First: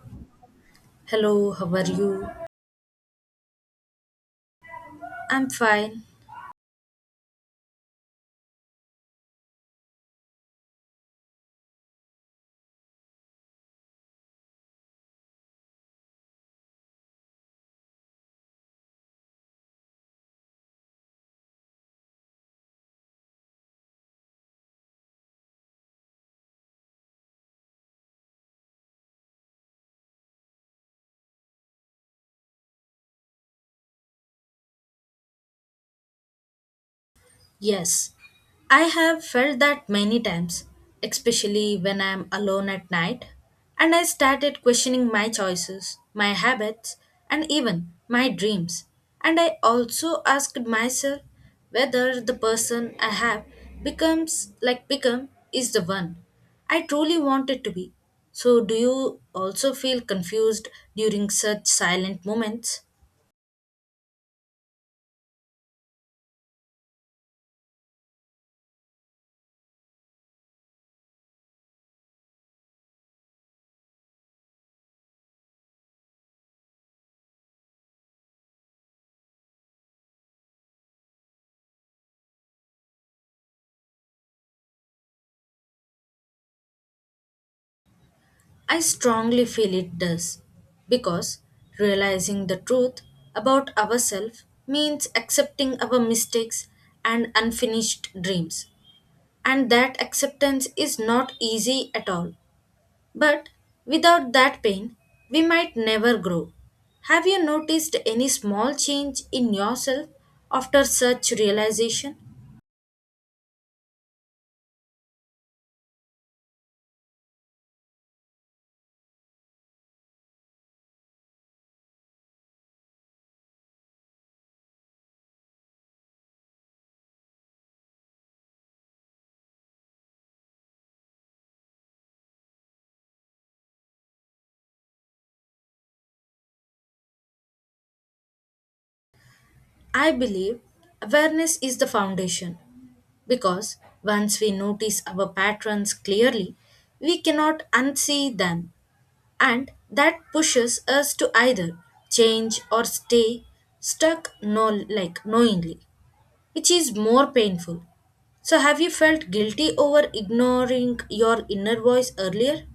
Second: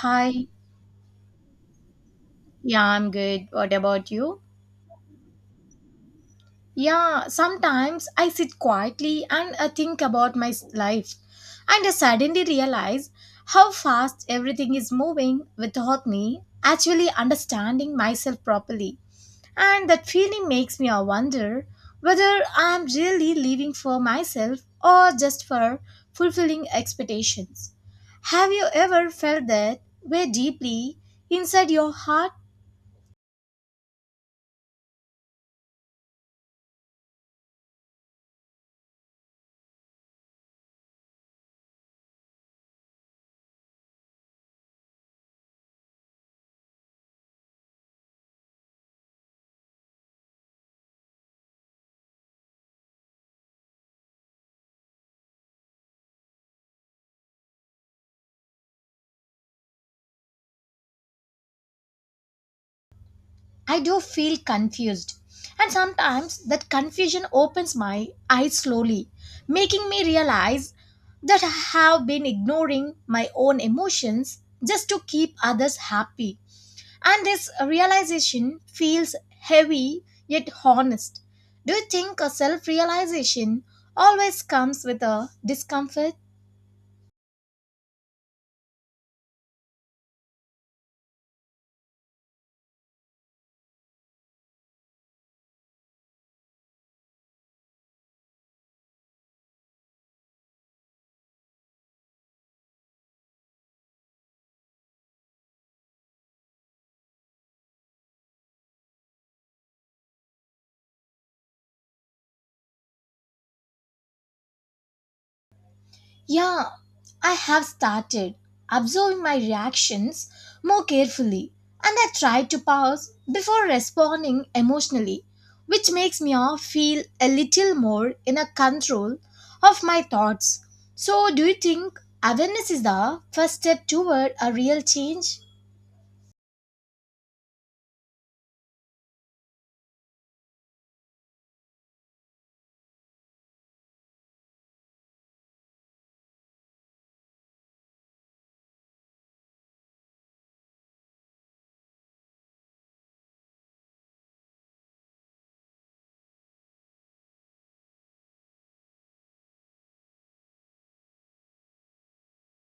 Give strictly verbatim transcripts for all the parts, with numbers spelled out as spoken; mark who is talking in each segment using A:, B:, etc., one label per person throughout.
A: Hi,
B: Hello, how are you?
A: yeah, I'm good. What about you?
B: I'm fine.
A: Yeah, sometimes I sit quietly and I think about my s- life, and I suddenly realize how fast everything is moving without me actually understanding myself properly. And that feeling makes me a wonder whether I'm really living for myself or just for fulfilling expectations. Have you ever felt that way deeply inside your heart?
B: Yes, I have felt that many times, especially when I'm alone at night, and I started questioning my choices, my habits, and even my dreams. And I also asked myself whether the person I have becomes like become is the one I truly wanted to be. So, do you also feel confused during such silent moments?
A: I do feel confused. And sometimes that confusion opens my eyes slowly, making me realize that I have been ignoring my own emotions just to keep others happy. And this realization feels heavy yet honest. Do you think a self realization always comes with a discomfort?
B: I strongly feel it does because realizing the truth about ourselves means accepting our mistakes and unfinished dreams. And that acceptance is not easy at all. But without that pain, we might never grow. Have you noticed any small change in yourself after such realization?
A: Yeah, I have started observing my reactions more carefully and I try to pause before responding emotionally, which makes me all feel a little more in a control of my thoughts. So, do you think awareness is the first step toward a real change?
B: I believe awareness is the foundation because once we notice our patterns clearly, we cannot unsee them, and that pushes us to either change or stay stuck no like knowingly, which is more painful. So have you felt guilty over ignoring your inner voice earlier?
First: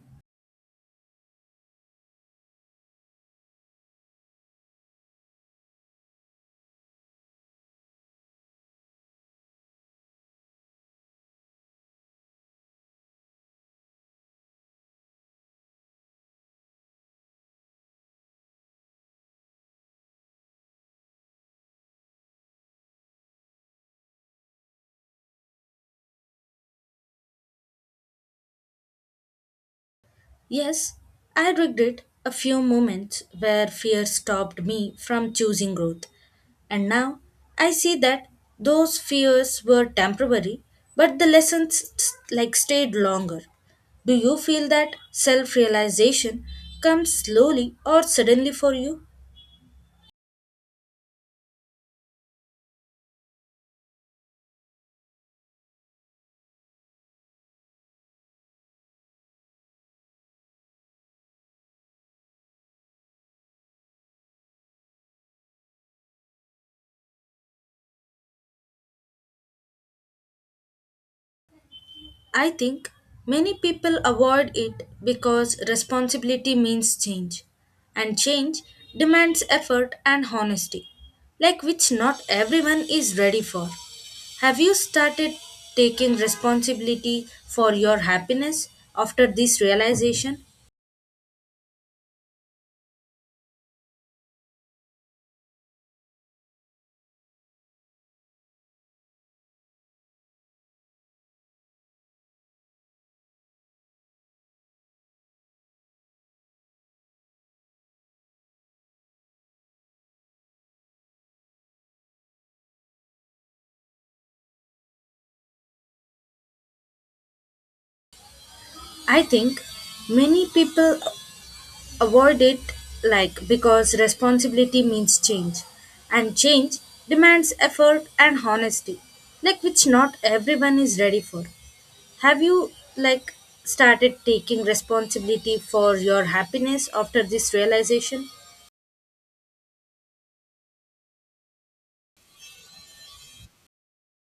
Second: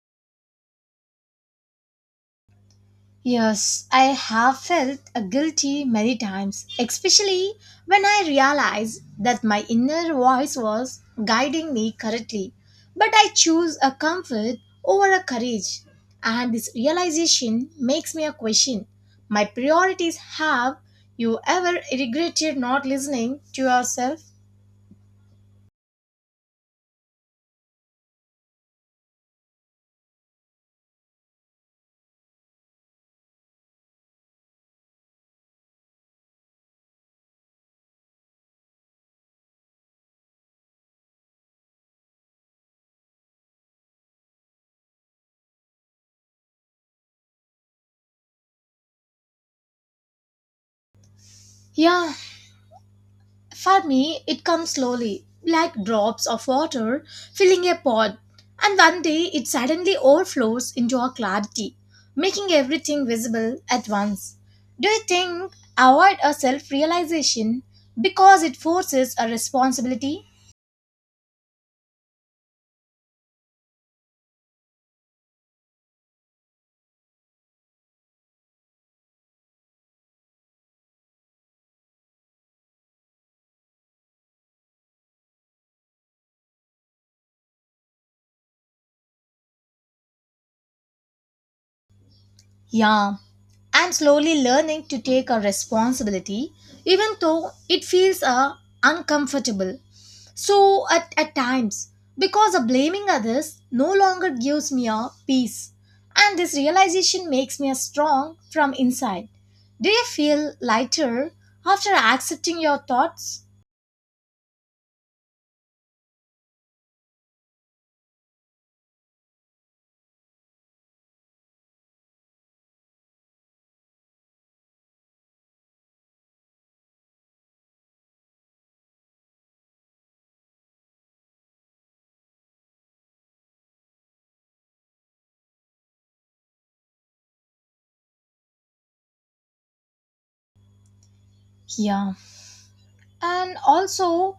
A: Yes, I have felt uh, guilty many times, especially when I realized that my inner voice was guiding me correctly. But I choose a comfort over a courage, and this realization makes me a question. My priorities have you ever regretted not listening to yourself?
B: Yes, I regret a few moments where fear stopped me from choosing growth. And now I see that those fears were temporary, but the lessons st- like stayed longer. Do you feel that self realization comes slowly or suddenly for you?
A: Yeah, for me, it comes slowly, like drops of water filling a pot, and one day it suddenly overflows into a clarity, making everything visible at once. Do you think avoid a self realization because it forces a responsibility?
B: I think many people avoid it because responsibility means change, and change demands effort and honesty, like which not everyone is ready for. Have you started taking responsibility for your happiness after this realization?
A: Yeah, I'm slowly learning to take a responsibility, even though it feels uh, uncomfortable. So at, at times, because of blaming others no longer gives me a peace. And this realization makes me a strong from inside. Do you feel lighter after accepting your thoughts?
B: I think many people avoid it like because responsibility means change and change demands effort and honesty like which not everyone is ready for. Have you like started taking responsibility for your happiness after this realization?
A: Yeah. And also,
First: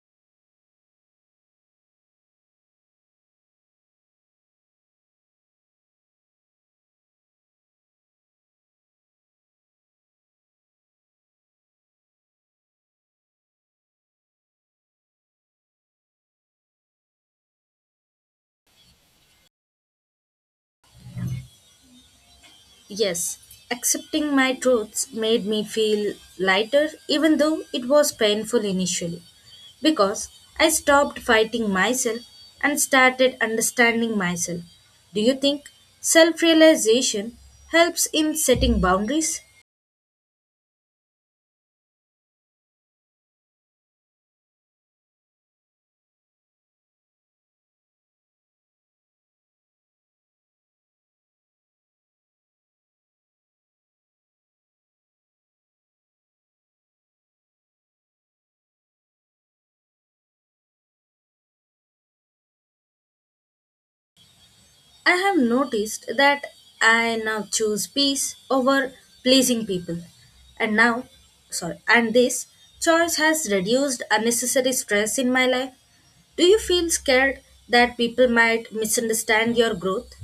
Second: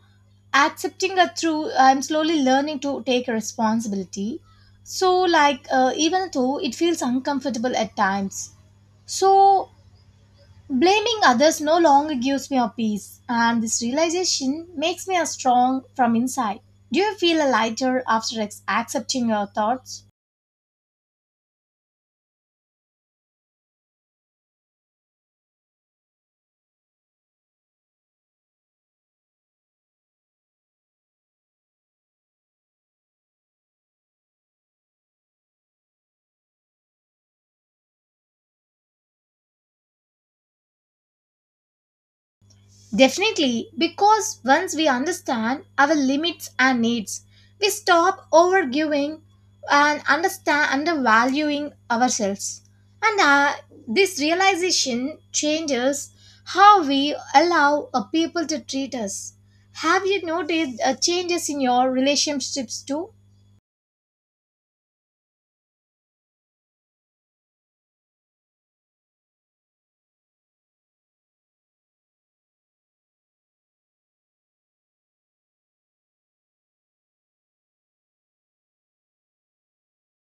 A: accepting that through I'm slowly learning to take responsibility, so like uh, even though it feels uncomfortable at times, so blaming others no longer gives me a peace, and this realization makes me a strong from inside. Do you feel a lighter after ex- accepting your thoughts?
B: Yes, accepting my truths made me feel lighter, even though it was painful initially, because I stopped fighting myself and started understanding myself. Do you think self realization helps in setting boundaries?
A: Definitely, because once we understand our limits and needs, we stop overgiving and understand undervaluing ourselves. And uh, this realization changes how we allow uh, people to treat us. Have you noticed uh, changes in your relationships too?
B: I have noticed that I now choose peace over pleasing people. And now, sorry, and this choice has reduced unnecessary stress in my life. Do you feel scared that people might misunderstand your growth?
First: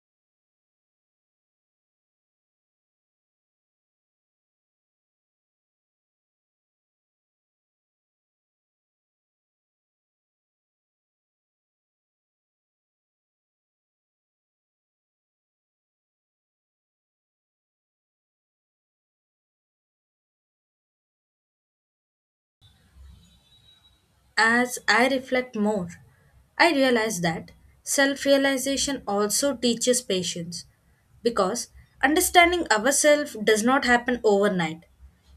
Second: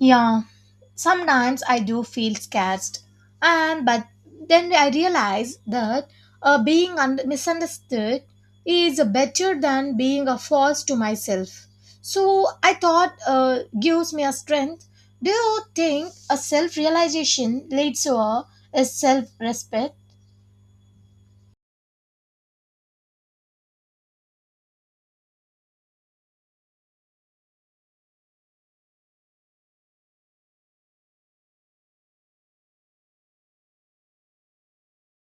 A: Yeah, sometimes I do feel scared, and but then I realize that uh, being un- misunderstood is better than being a false to myself. So I thought uh, gives me a strength. Do you think a self realization leads to a, a self respect?
B: As I reflect more, I realize that self realization also teaches patience because understanding ourselves does not happen overnight,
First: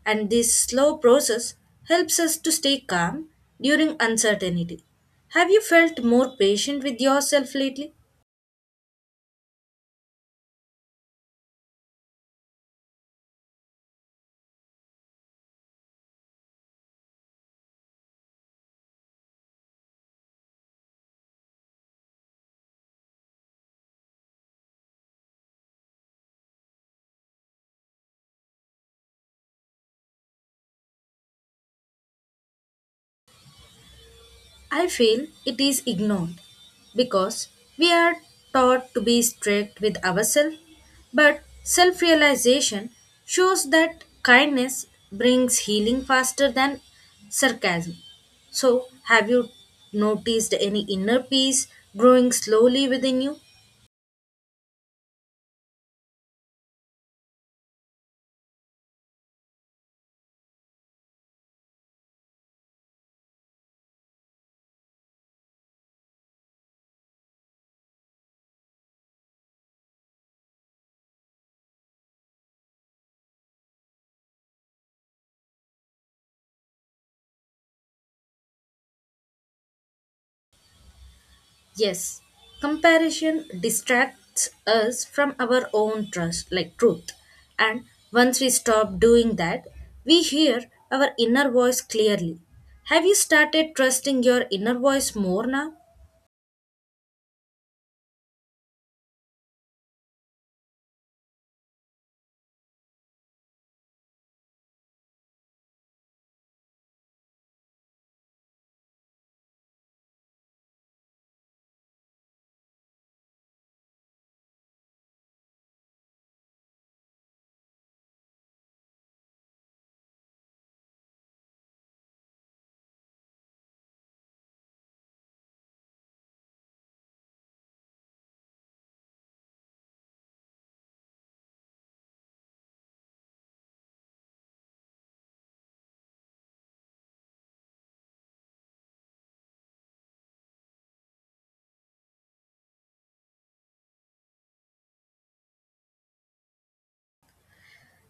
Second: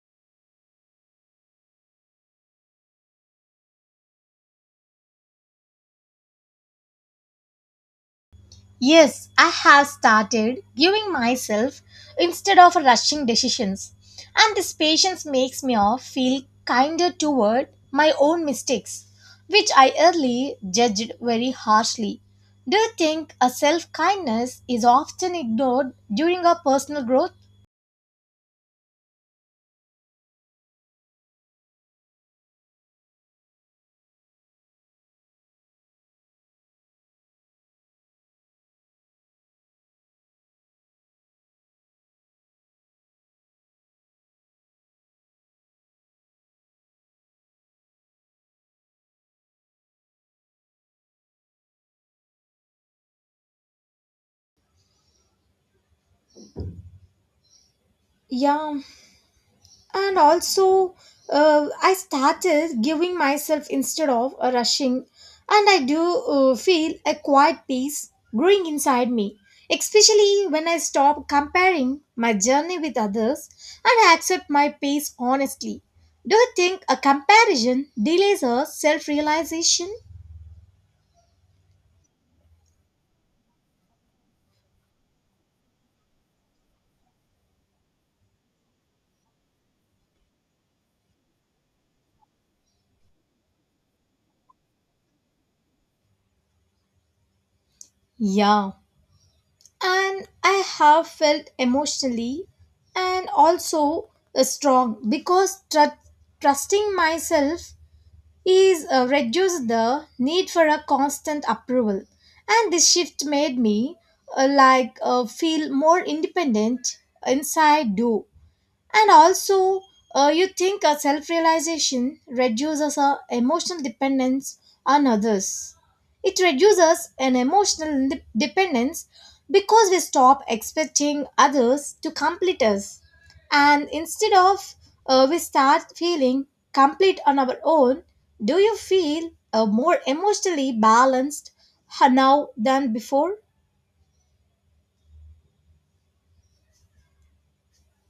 B: and this slow process helps us to stay calm during uncertainty. Have you felt more patient with yourself lately?
A: Yes, I have started giving myself instead of rushing decisions, and this patience makes me off feel kinder toward my own mistakes, which I early judged very harshly. Do you think a self kindness is often ignored during our personal growth?
B: I feel it is ignored because we are taught to be strict with ourselves, but self realization shows that kindness brings healing faster than sarcasm. So, have you noticed any inner peace growing slowly within you?
A: Yeah, and also uh, I started giving myself instead of a rushing, and I do uh, feel a quiet peace growing inside me, especially when I stop comparing my journey with others and I accept my pace honestly. Do you think a comparison delays a self-realization?
B: Yes, comparison distracts us from our own trust, like truth. And once we stop doing that, we hear our inner voice clearly. Have you started trusting your inner voice more now?
A: Yeah, and I have felt emotionally and also uh, strong because tru- trusting myself is uh, reduce the need for a constant approval, and this shift made me uh, like uh, feel more independent inside do and also uh, you think a self-realization reduces our emotional dependence on others? It reduces an emotional de- dependence because we stop expecting others to complete us, and instead of uh, we start feeling complete on our own. Do you feel uh, more emotionally balanced uh, now than before?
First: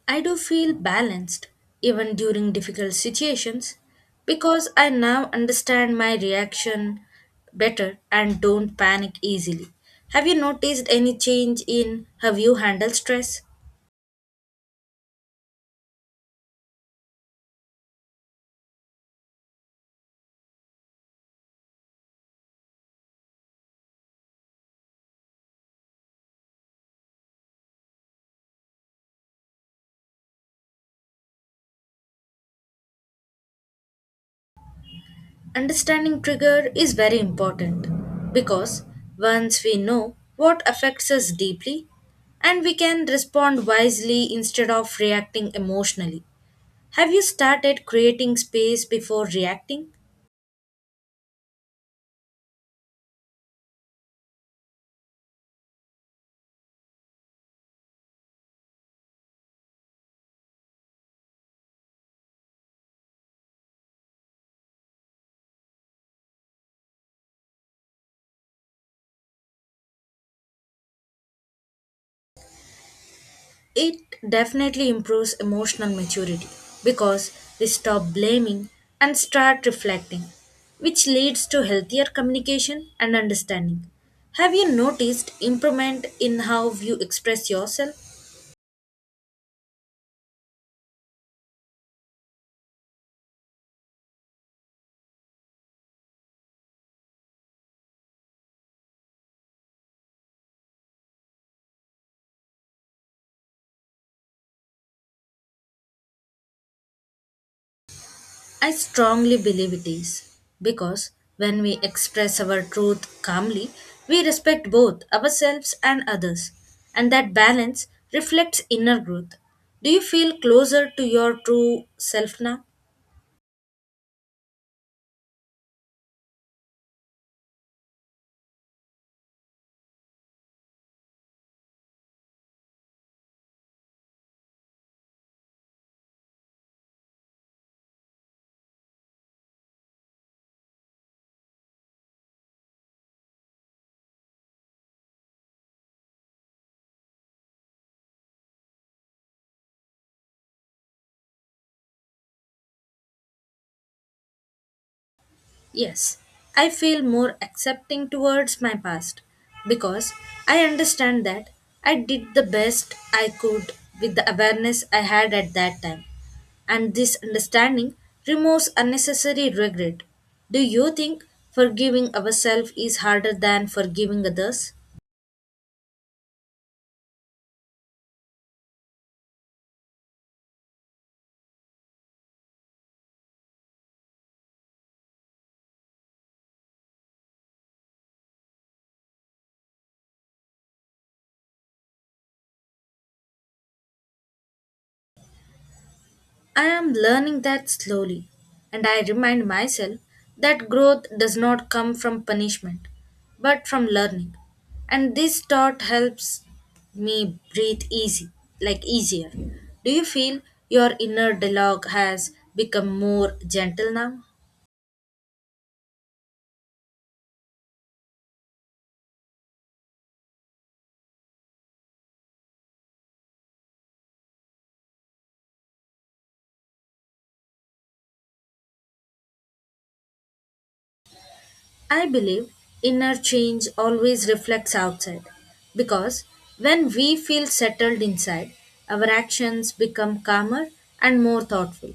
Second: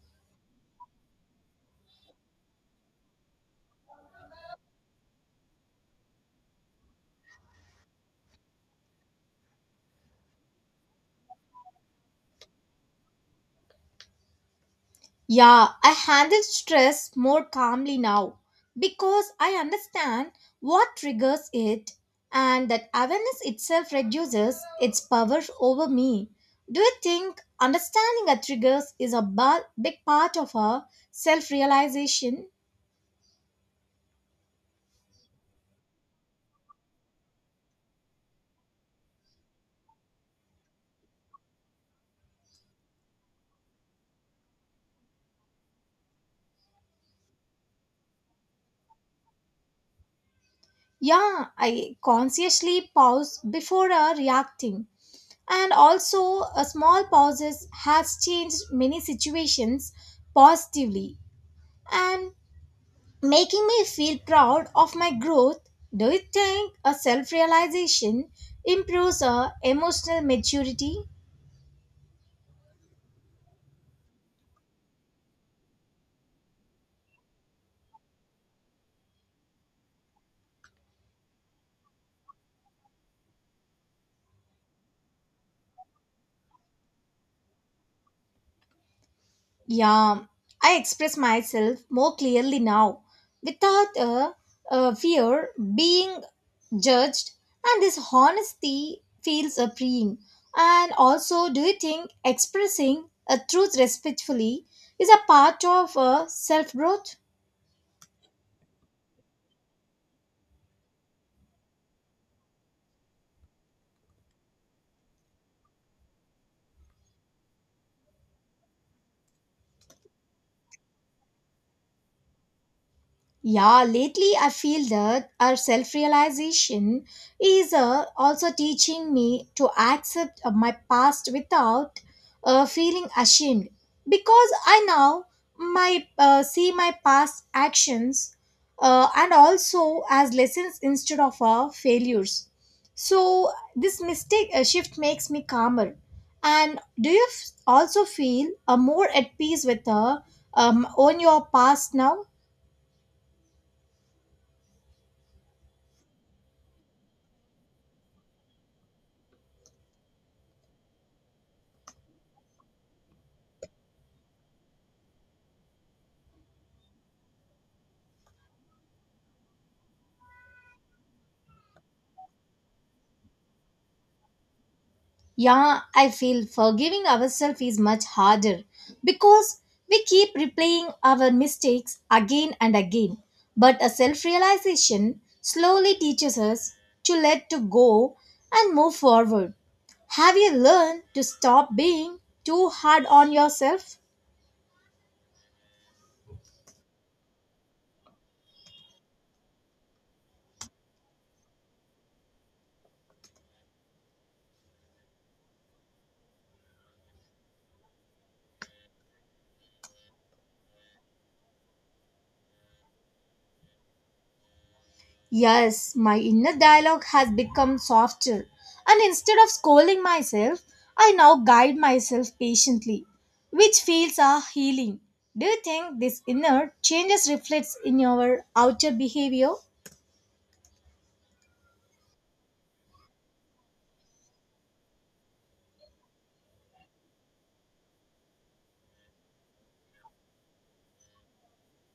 B: I do feel balanced, even during difficult situations, because I now understand my reaction better and don't panic easily. Have you noticed any change in how you handle stress?
A: Yeah, I handle stress more calmly now because I understand what triggers it and that awareness itself reduces its power over me. Do you think understanding our triggers is a ba- big part of our self realization?
B: Understanding trigger is very important because once we know what affects us deeply and we can respond wisely instead of reacting emotionally. Have you started creating space before reacting?
A: Yeah, I consciously pause before uh, reacting. And also, a small pauses has changed many situations positively. And making me feel proud of my growth. Do you think a self realization improves our emotional maturity?
B: It definitely improves emotional maturity because we stop blaming and start reflecting, which leads to healthier communication and understanding. Have you noticed improvement in how you express yourself?
A: Yeah, I express myself more clearly now without a, a fear being judged, and this honesty feels a freeing. And also, do you think expressing a truth respectfully is a part of a self growth?
B: I strongly believe it is because when we express our truth calmly, we respect both ourselves and others, and that balance reflects inner growth. Do you feel closer to your true self now?
A: Yeah, lately I feel that our self realization is uh, also teaching me to accept uh, my past without uh, feeling ashamed because I now my uh, see my past actions uh, and also as lessons instead of uh, failures. So this mistake uh, shift makes me calmer. And do you f- also feel uh, more at peace with uh, um, on your past now?
B: Yes, I feel more accepting towards my past because I understand that I did the best I could with the awareness I had at that time. And this understanding removes unnecessary regret. Do you think forgiving ourselves is harder than forgiving others?
A: Yeah, I feel forgiving ourselves is much harder because we keep replaying our mistakes again and again. But a self realization slowly teaches us to let to go and move forward. Have you learned to stop being too hard on yourself?
B: I am learning that slowly, and I remind myself that growth does not come from punishment, but from learning. And this thought helps me breathe easy, like easier. Do you feel your inner dialogue has become more gentle now?
A: Yes, my inner dialogue has become softer, and instead of scolding myself, I now guide myself patiently, which feels are healing. Do you think this inner changes reflects in your outer behavior?
B: I believe inner change always reflects outside because when we feel settled inside, our actions become calmer and more thoughtful,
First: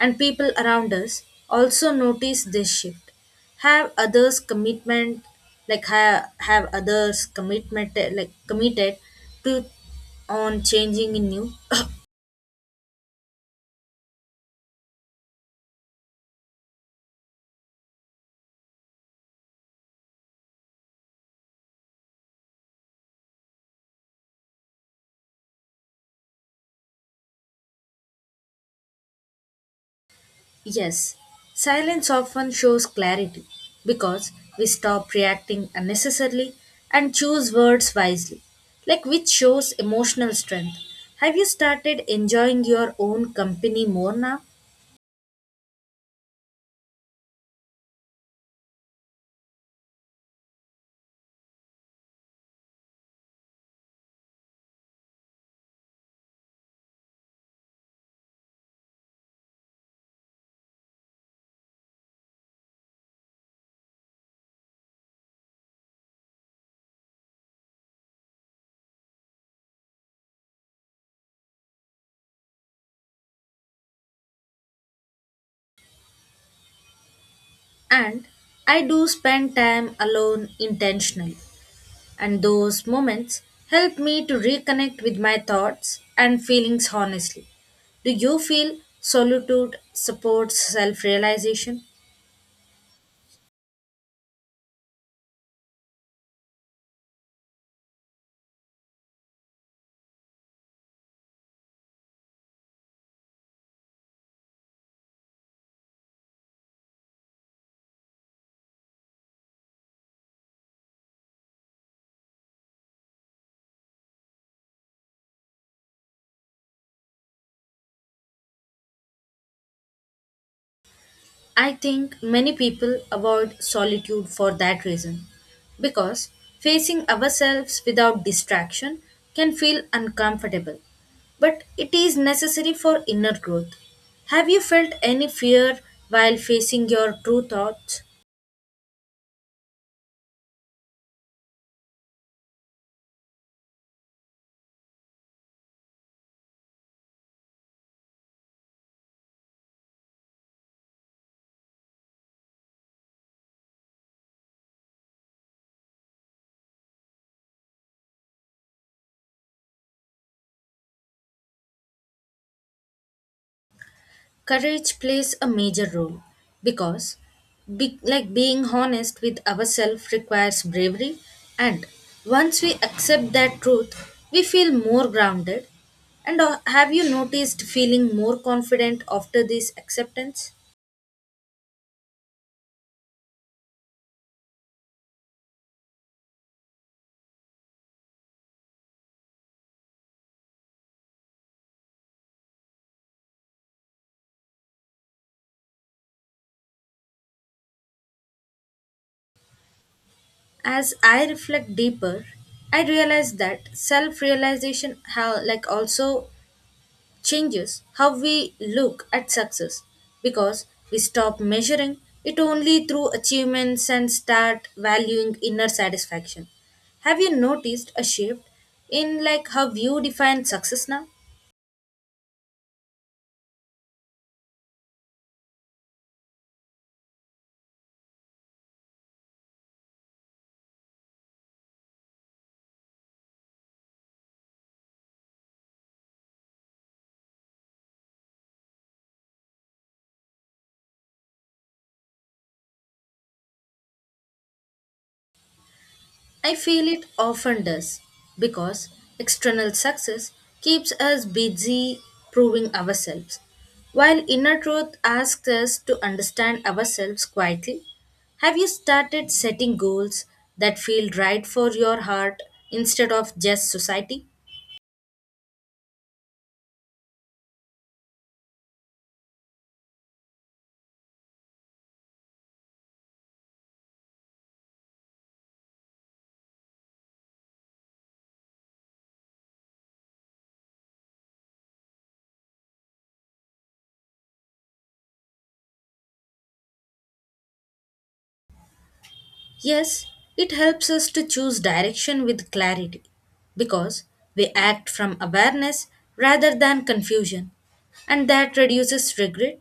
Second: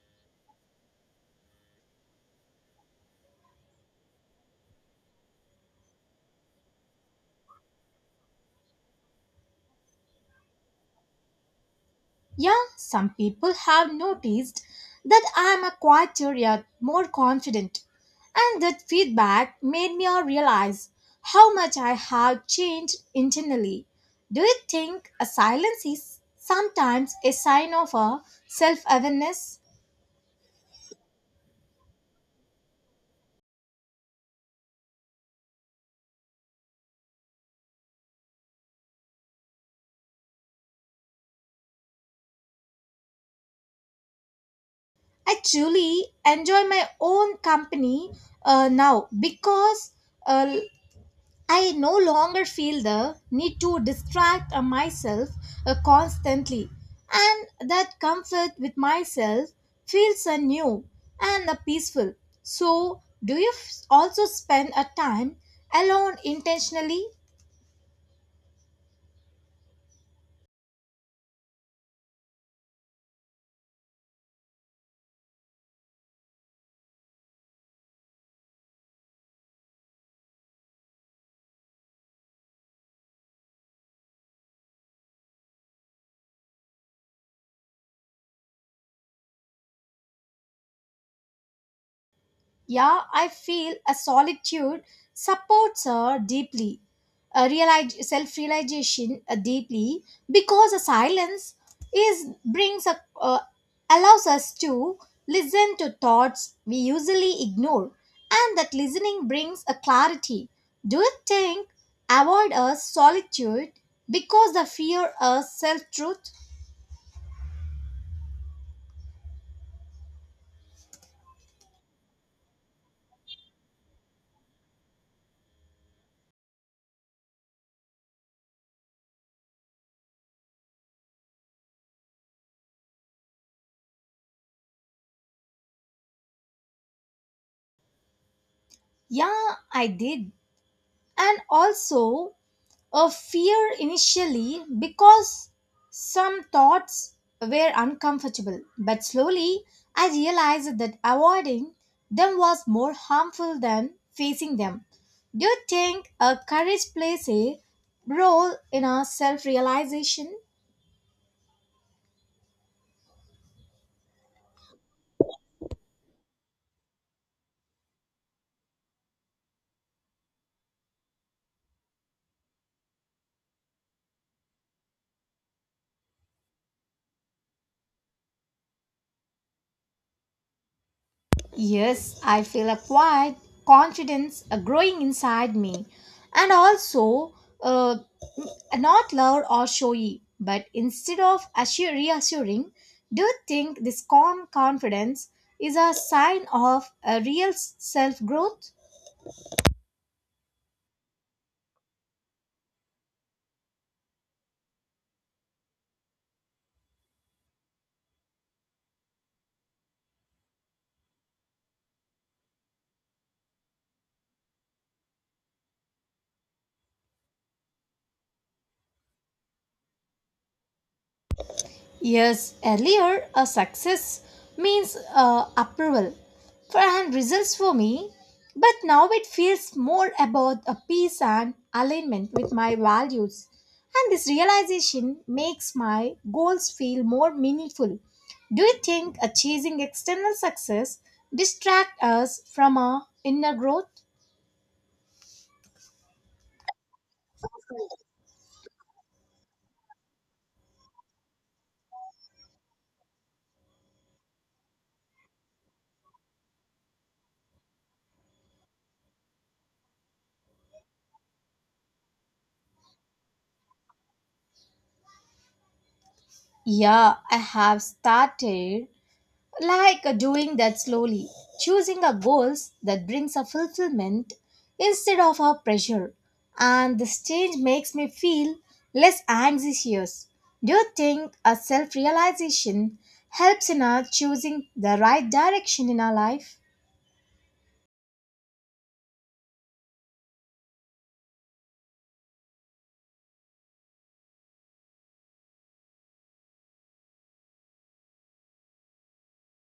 B: and people around us also notice this shift. Have others commitment like have, have others commitment like committed to on changing in you
A: Yeah, some people have noticed that I am a quieter yet more confident, and that feedback made me realize how much I have changed internally. Do you think a silence is sometimes a sign of a self awareness?
B: Yes, silence often shows clarity because we stop reacting unnecessarily and choose words wisely, like which shows emotional strength. Have you started enjoying your own company more now?
A: I truly enjoy my own company uh, now because uh, I no longer feel the need to distract uh, myself uh, constantly, and that comfort with myself feels uh, new and uh, peaceful. So, do you f- also spend a time alone intentionally?
B: And I do spend time alone intentionally, and those moments help me to reconnect with my thoughts and feelings honestly. Do you feel solitude supports self realization?
A: Yeah, I feel a solitude supports her deeply, a realize, self-realization uh, deeply, because a silence is brings a uh, allows us to listen to thoughts we usually ignore, and that listening brings a clarity. Do you think avoid a solitude because the fear of self-truth?
B: I think many people avoid solitude for that reason, because facing ourselves without distraction can feel uncomfortable, but it is necessary for inner growth. Have you felt any fear while facing your true thoughts?
A: Yeah, I did, and also of fear initially because some thoughts were uncomfortable, but slowly I realized that avoiding them was more harmful than facing them. Do you think a courage plays a role in our self realization?
B: Courage plays a major role because, be, like being honest with ourselves requires bravery, and once we accept that truth, we feel more grounded. And uh, have you noticed feeling more confident after this acceptance?
A: Yes, I feel a quiet confidence uh, growing inside me, and also uh, n- not loud or showy, but instead of assure, reassuring. Do you think this calm confidence is a sign of a real self growth?
B: As I reflect deeper, I realize that self-realization how like also changes how we look at success because we stop measuring it only through achievements and start valuing inner satisfaction. Have you noticed a shift in like how you define success now?
A: Years earlier, a success means uh, approval for and results for me, but now it feels more about a peace and alignment with my values. And this realization makes my goals feel more meaningful. Do you think a chasing external success distract us from our inner growth?
B: I feel it often does because external success keeps us busy proving ourselves, while inner truth asks us to understand ourselves quietly. Have you started setting goals that feel right for your heart instead of just society?
A: Yeah, I have started like uh, doing that slowly, choosing a goals that brings a fulfillment instead of a pressure. And this change makes me feel less anxious. Do you think a self-realization helps in our choosing the right direction in our life?
B: Yes, it helps us to choose direction with clarity because we act from awareness rather than confusion, and that reduces regret.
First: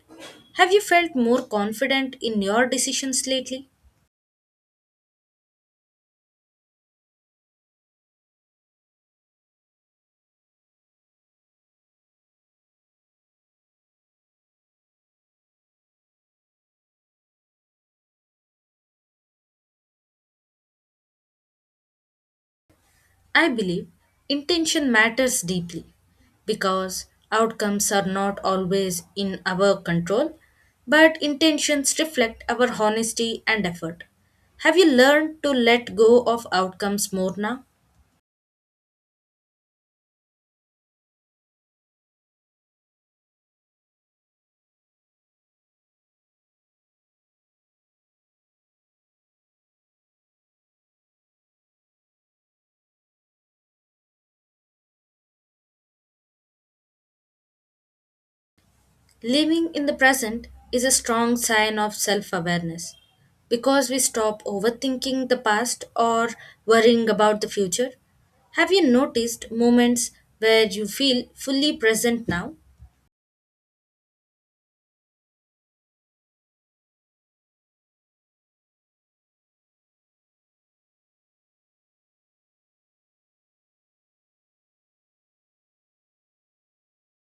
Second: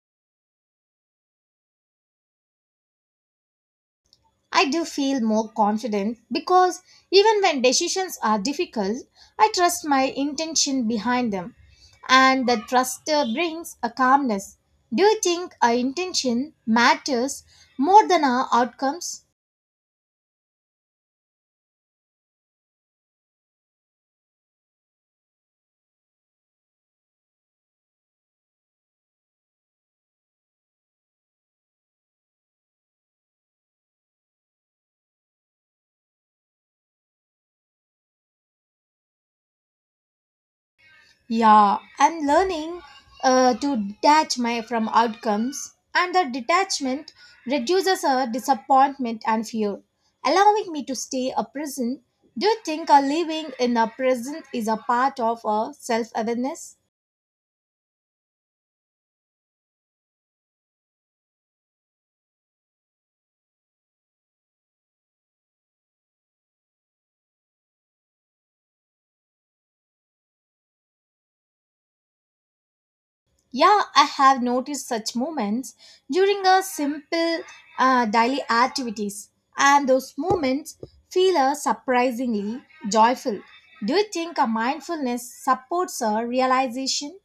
B: Have you felt more confident in your decisions lately?
A: I do feel more confident because even when decisions are difficult, I trust my intention behind them, and that trust uh, brings a calmness. Do you think our intention matters more than our outcomes?
B: I believe intention matters deeply because outcomes are not always in our control, but intentions reflect our honesty and effort. Have you learned to let go of outcomes more now?
A: Yeah, I'm learning uh, to detach my from outcomes, and the detachment reduces a disappointment and fear, allowing me to stay a present. Do you think a living in a present is a part of a self awareness?
B: Living in the present is a strong sign of self awareness because we stop overthinking the past or worrying about the future. Have you noticed moments where you feel fully present now?
A: Yeah, I have noticed such moments during a simple uh, daily activities, and those moments feel uh, surprisingly joyful. Do you think a mindfulness supports a realization?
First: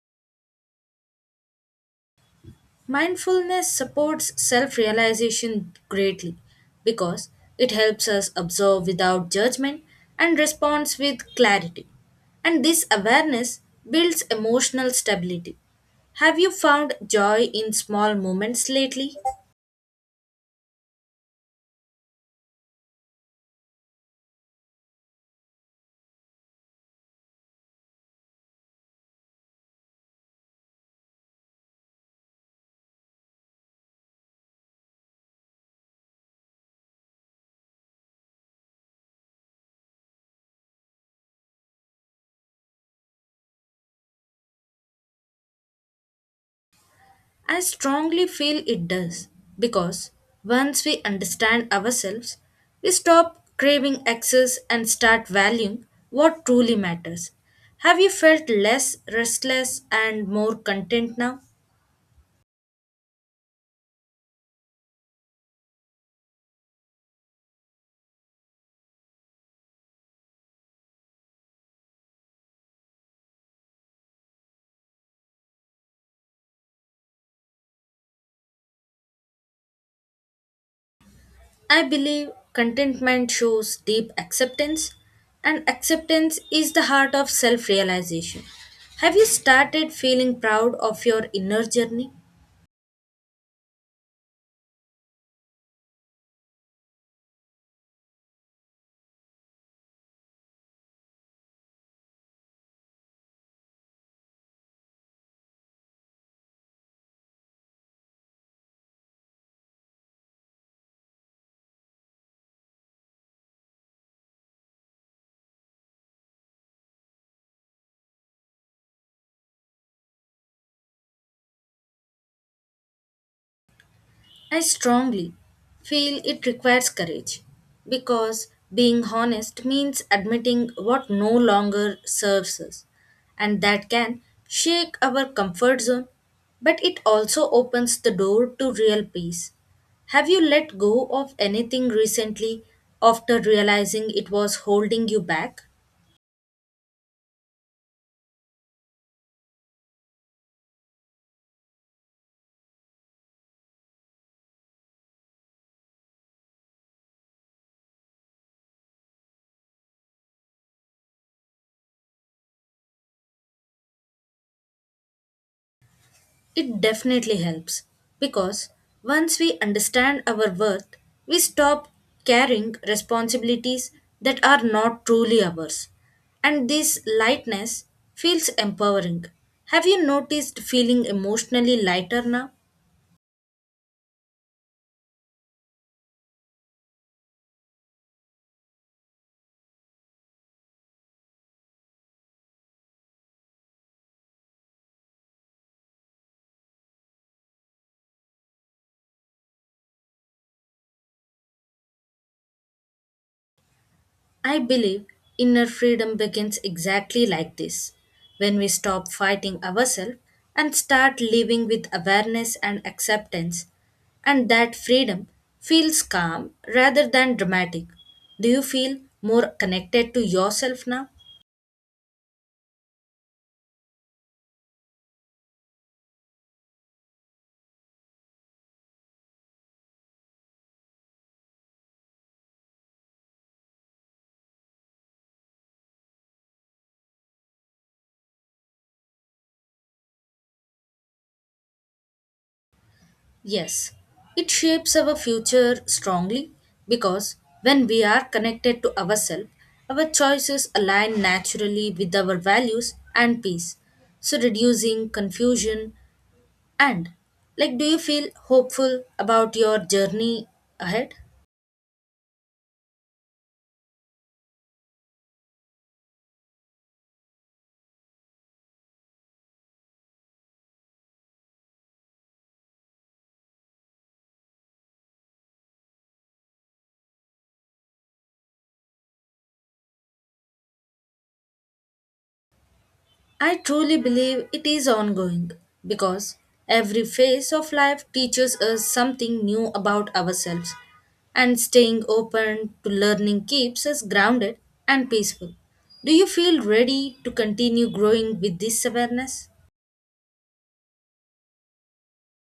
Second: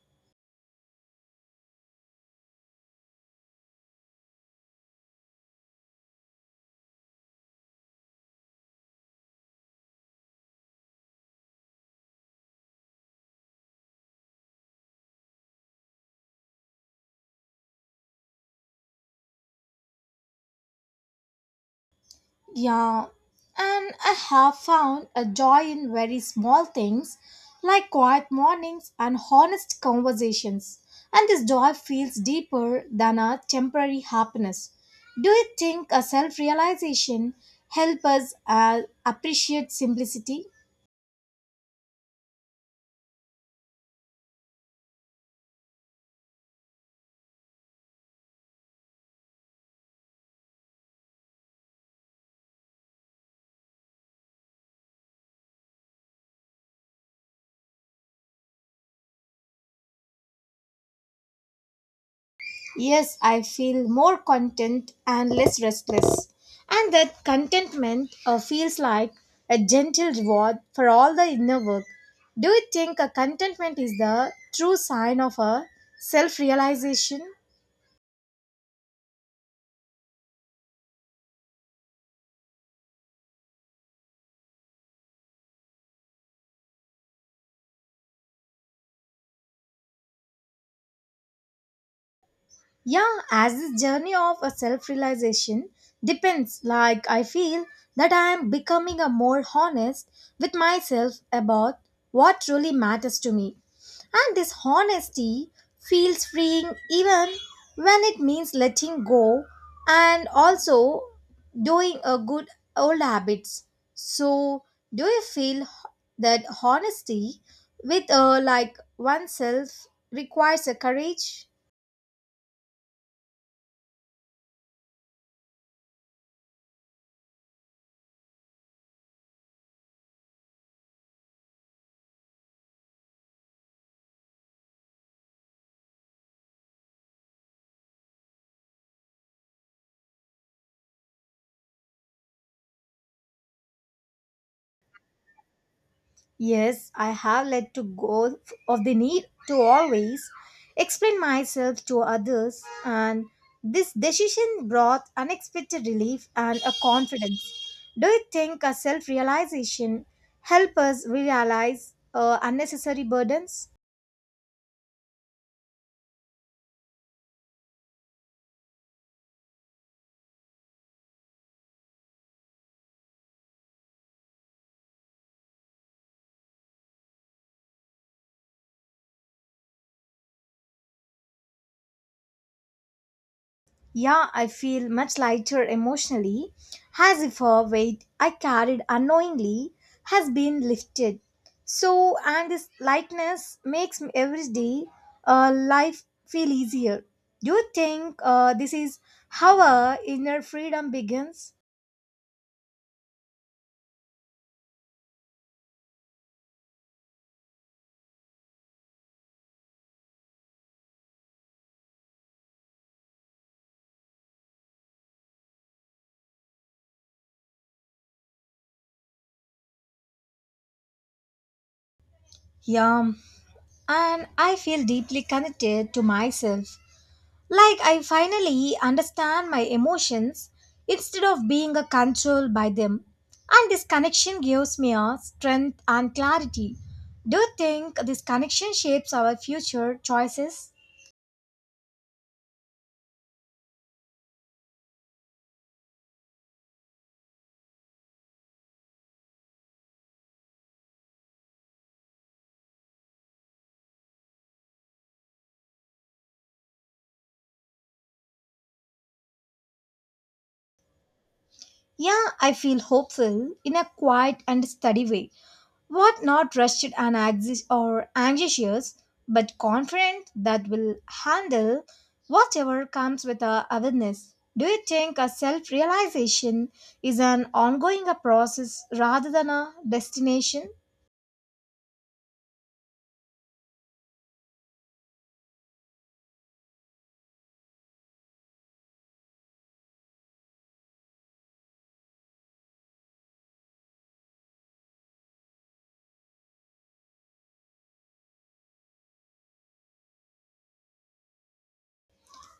B: Mindfulness supports self realization greatly because it helps us observe without judgment and responds with clarity. And this awareness builds emotional stability. Have you found joy in small moments lately?
A: Yeah, and I have found a joy in very small things like quiet mornings and honest conversations. And this joy feels deeper than a temporary happiness. Do you think a self realization help us uh, appreciate simplicity?
B: I strongly feel it does because once we understand ourselves, we stop craving excess and start valuing what truly matters. Have you felt less restless and more content now?
A: Yes, I feel more content and less restless. And that contentment uh, feels like a gentle reward for all the inner work. Do you think a contentment is the true sign of a self realization?
B: I believe contentment shows deep acceptance, and acceptance is the heart of self realization. Have you started feeling proud of your inner journey?
A: Yeah, as this journey of a self-realization depends, like I feel that I am becoming a more honest with myself about what truly matters to me. And this honesty feels freeing even when it means letting go and also doing a good old habits. So, do you feel h- that honesty with uh, like oneself requires a courage?
B: I strongly feel it requires courage because being honest means admitting what no longer serves us, and that can shake our comfort zone, but it also opens the door to real peace. Have you let go of anything recently after realizing it was holding you back?
A: Yes, I have let to go of the need to always explain myself to others, and this decision brought unexpected relief and a confidence. Do you think a self realization help us realize uh, unnecessary burdens?
B: It definitely helps because once we understand our worth, we stop carrying responsibilities that are not truly ours. And this lightness feels empowering. Have you noticed feeling emotionally lighter now?
A: Yeah, I feel much lighter emotionally, as if a weight I carried unknowingly has been lifted. So, and this lightness makes m- every day uh, life feel easier. Do you think uh, this is how our inner freedom begins?
B: I believe inner freedom begins exactly like this when we stop fighting ourselves and start living with awareness and acceptance, and that freedom feels calm rather than dramatic. Do you feel more connected to yourself now?
A: Yeah, and I feel deeply connected to myself, like I finally understand my emotions instead of being uh, controlled by them. And this connection gives me a strength and clarity. Do you think this connection shapes our future choices?
B: Yes, it shapes our future strongly because when we are connected to ourselves, our choices align naturally with our values and peace, so reducing confusion. And, like, do you feel hopeful about your journey ahead?
A: Yeah, I feel hopeful in a quiet and steady way. What not rested and anxi- or anxious, but confident that will handle whatever comes with our awareness. Do you think a self realization is an ongoing a process rather than a destination?
B: I truly believe it is ongoing because every phase of life teaches us something new about ourselves, and staying open to learning keeps us grounded and peaceful. Do you feel ready to continue growing with this awareness?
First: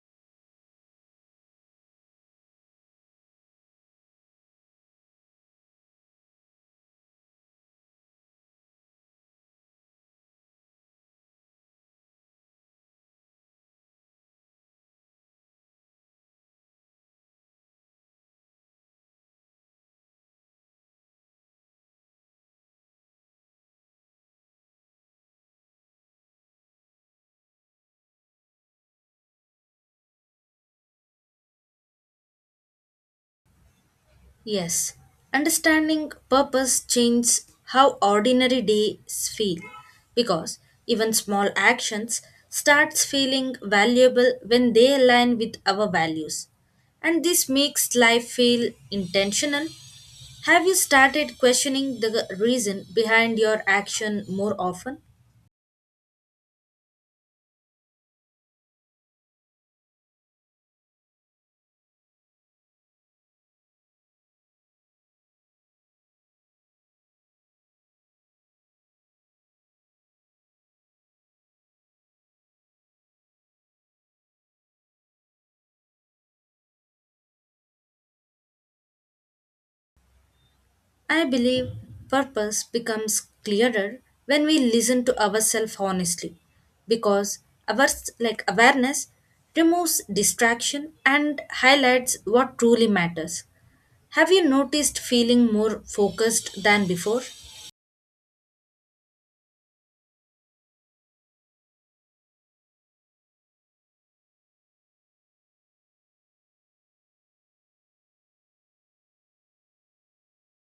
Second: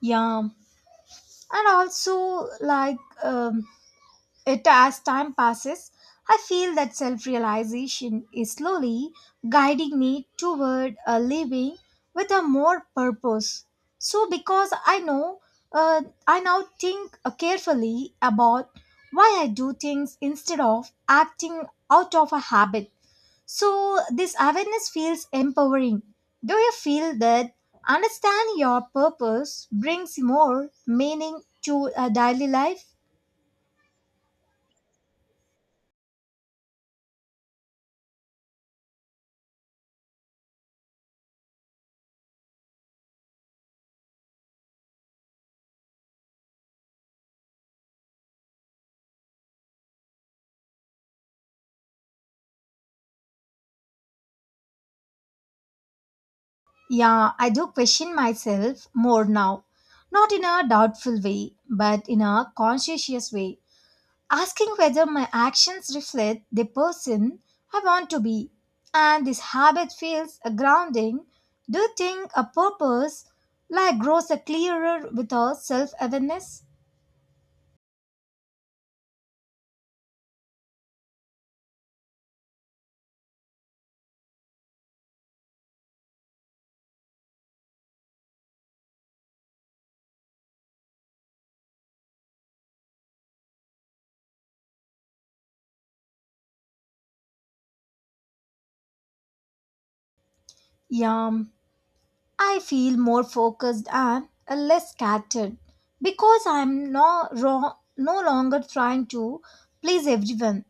A: Yeah, and also like. Um, It as time passes, I feel that self realization is slowly guiding me toward a living with a more purpose. So, because I know, uh, I now think uh, carefully about why I do things instead of acting out of a habit. So, this awareness feels empowering. Do you feel that understanding your purpose brings more meaning to a daily life?
B: Yes, understanding purpose changes how ordinary days feel because even small actions starts feeling valuable when they align with our values and this makes life feel intentional. Have you started questioning the reason behind your action more often?
A: Yeah, I do question myself more now. Not in a doubtful way, but in a conscientious way. Asking whether my actions reflect the person I want to be. And this habit feels a grounding. Do you think a purpose like grows a clearer with our self awareness?
B: I believe purpose becomes clearer when we listen to ourselves honestly because our like awareness removes distraction and highlights what truly matters. Have you noticed feeling more focused than before?
A: Yeah, I feel more focused and a less scattered because I'm no, ro- no longer trying to please everyone.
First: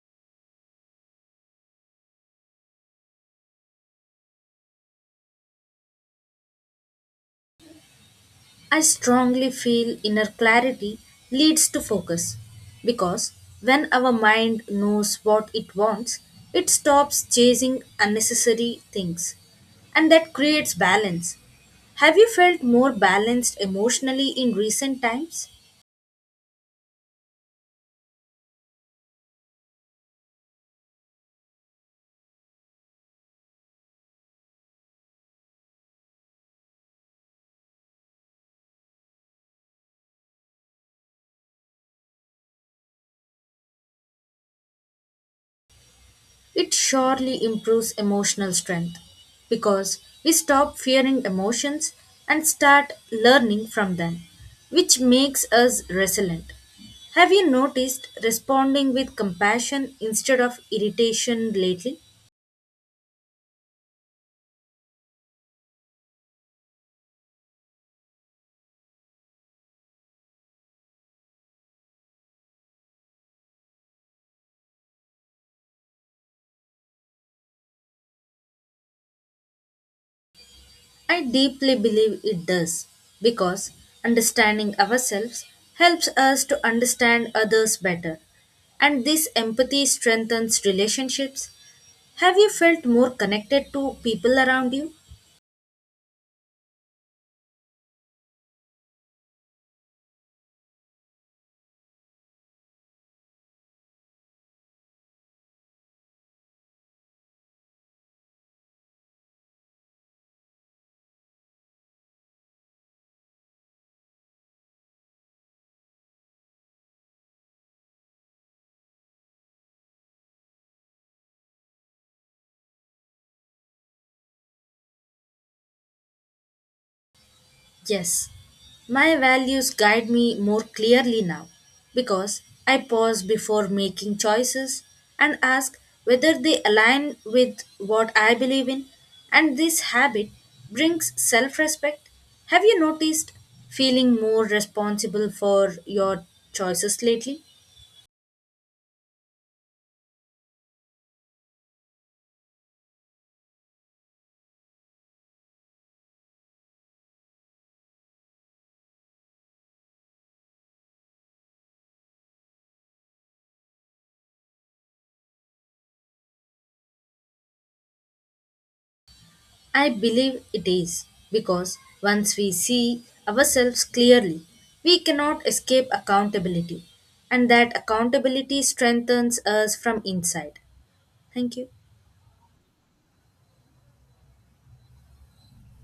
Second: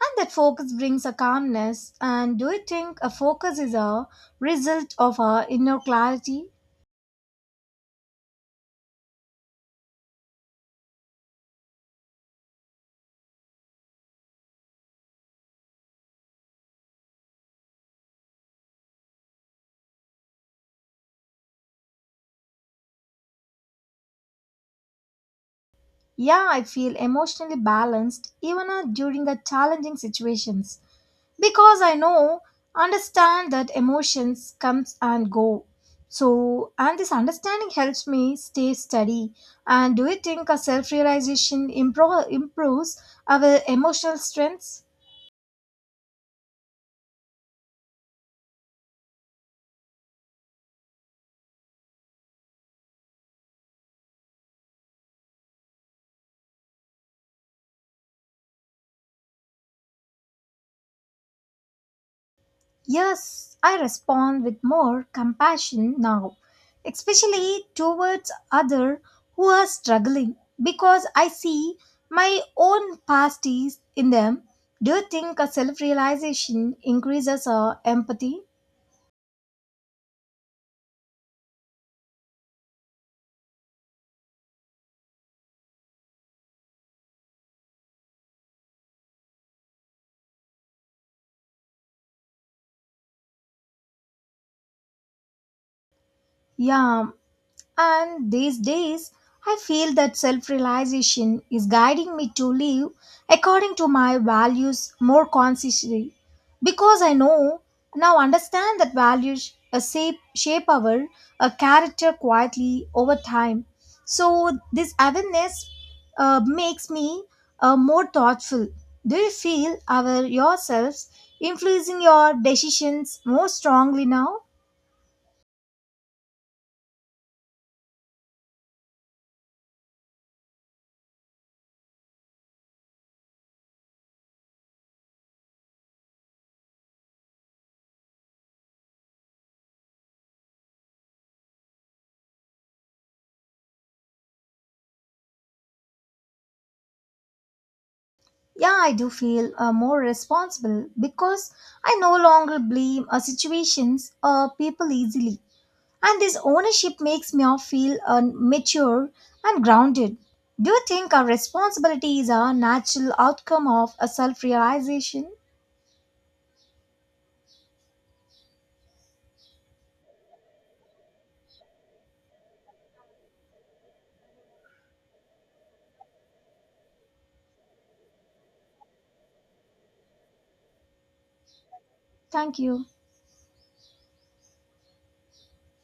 A: And that focus brings a calmness. And do you think a focus is a result of our inner clarity?
B: I strongly feel inner clarity leads to focus because when our mind knows what it wants, it stops chasing unnecessary things and that creates balance. Have you felt more balanced emotionally in recent times?
A: Yeah, I feel emotionally balanced even uh, during a challenging situations because I know, understand that emotions comes and go. So, and this understanding helps me stay steady. And do you think a self-realization impro- improves our emotional strengths?
B: It surely improves emotional strength because we stop fearing emotions and start learning from them, which makes us resilient. Have you noticed responding with compassion instead of irritation lately?
A: Yes, I respond with more compassion now, especially towards others who are struggling because I see my own past is in them. Do you think a self realization increases our empathy?
B: I deeply believe it does because understanding ourselves helps us to understand others better, and this empathy strengthens relationships. Have you felt more connected to people around you?
A: Yeah, and these days, I feel that self realization is guiding me to live according to my values more consciously because I know now understand that values uh, shape, shape our uh, character quietly over time. So, this awareness uh, makes me uh, more thoughtful. Do you feel our yourselves influencing your decisions more strongly now?
B: Yes, my values guide me more clearly now because I pause before making choices and ask whether they align with what I believe in, and this habit brings self respect. Have you noticed feeling more responsible for your choices lately?
A: Yeah, I do feel uh, more responsible because I no longer blame uh, situations or people easily. And this ownership makes me all feel uh, mature and grounded. Do you think our responsibility is a natural outcome of a self realization?
B: I believe it is because once we see ourselves clearly, we cannot escape accountability, and that accountability strengthens us from inside. Thank you.
A: Thank you.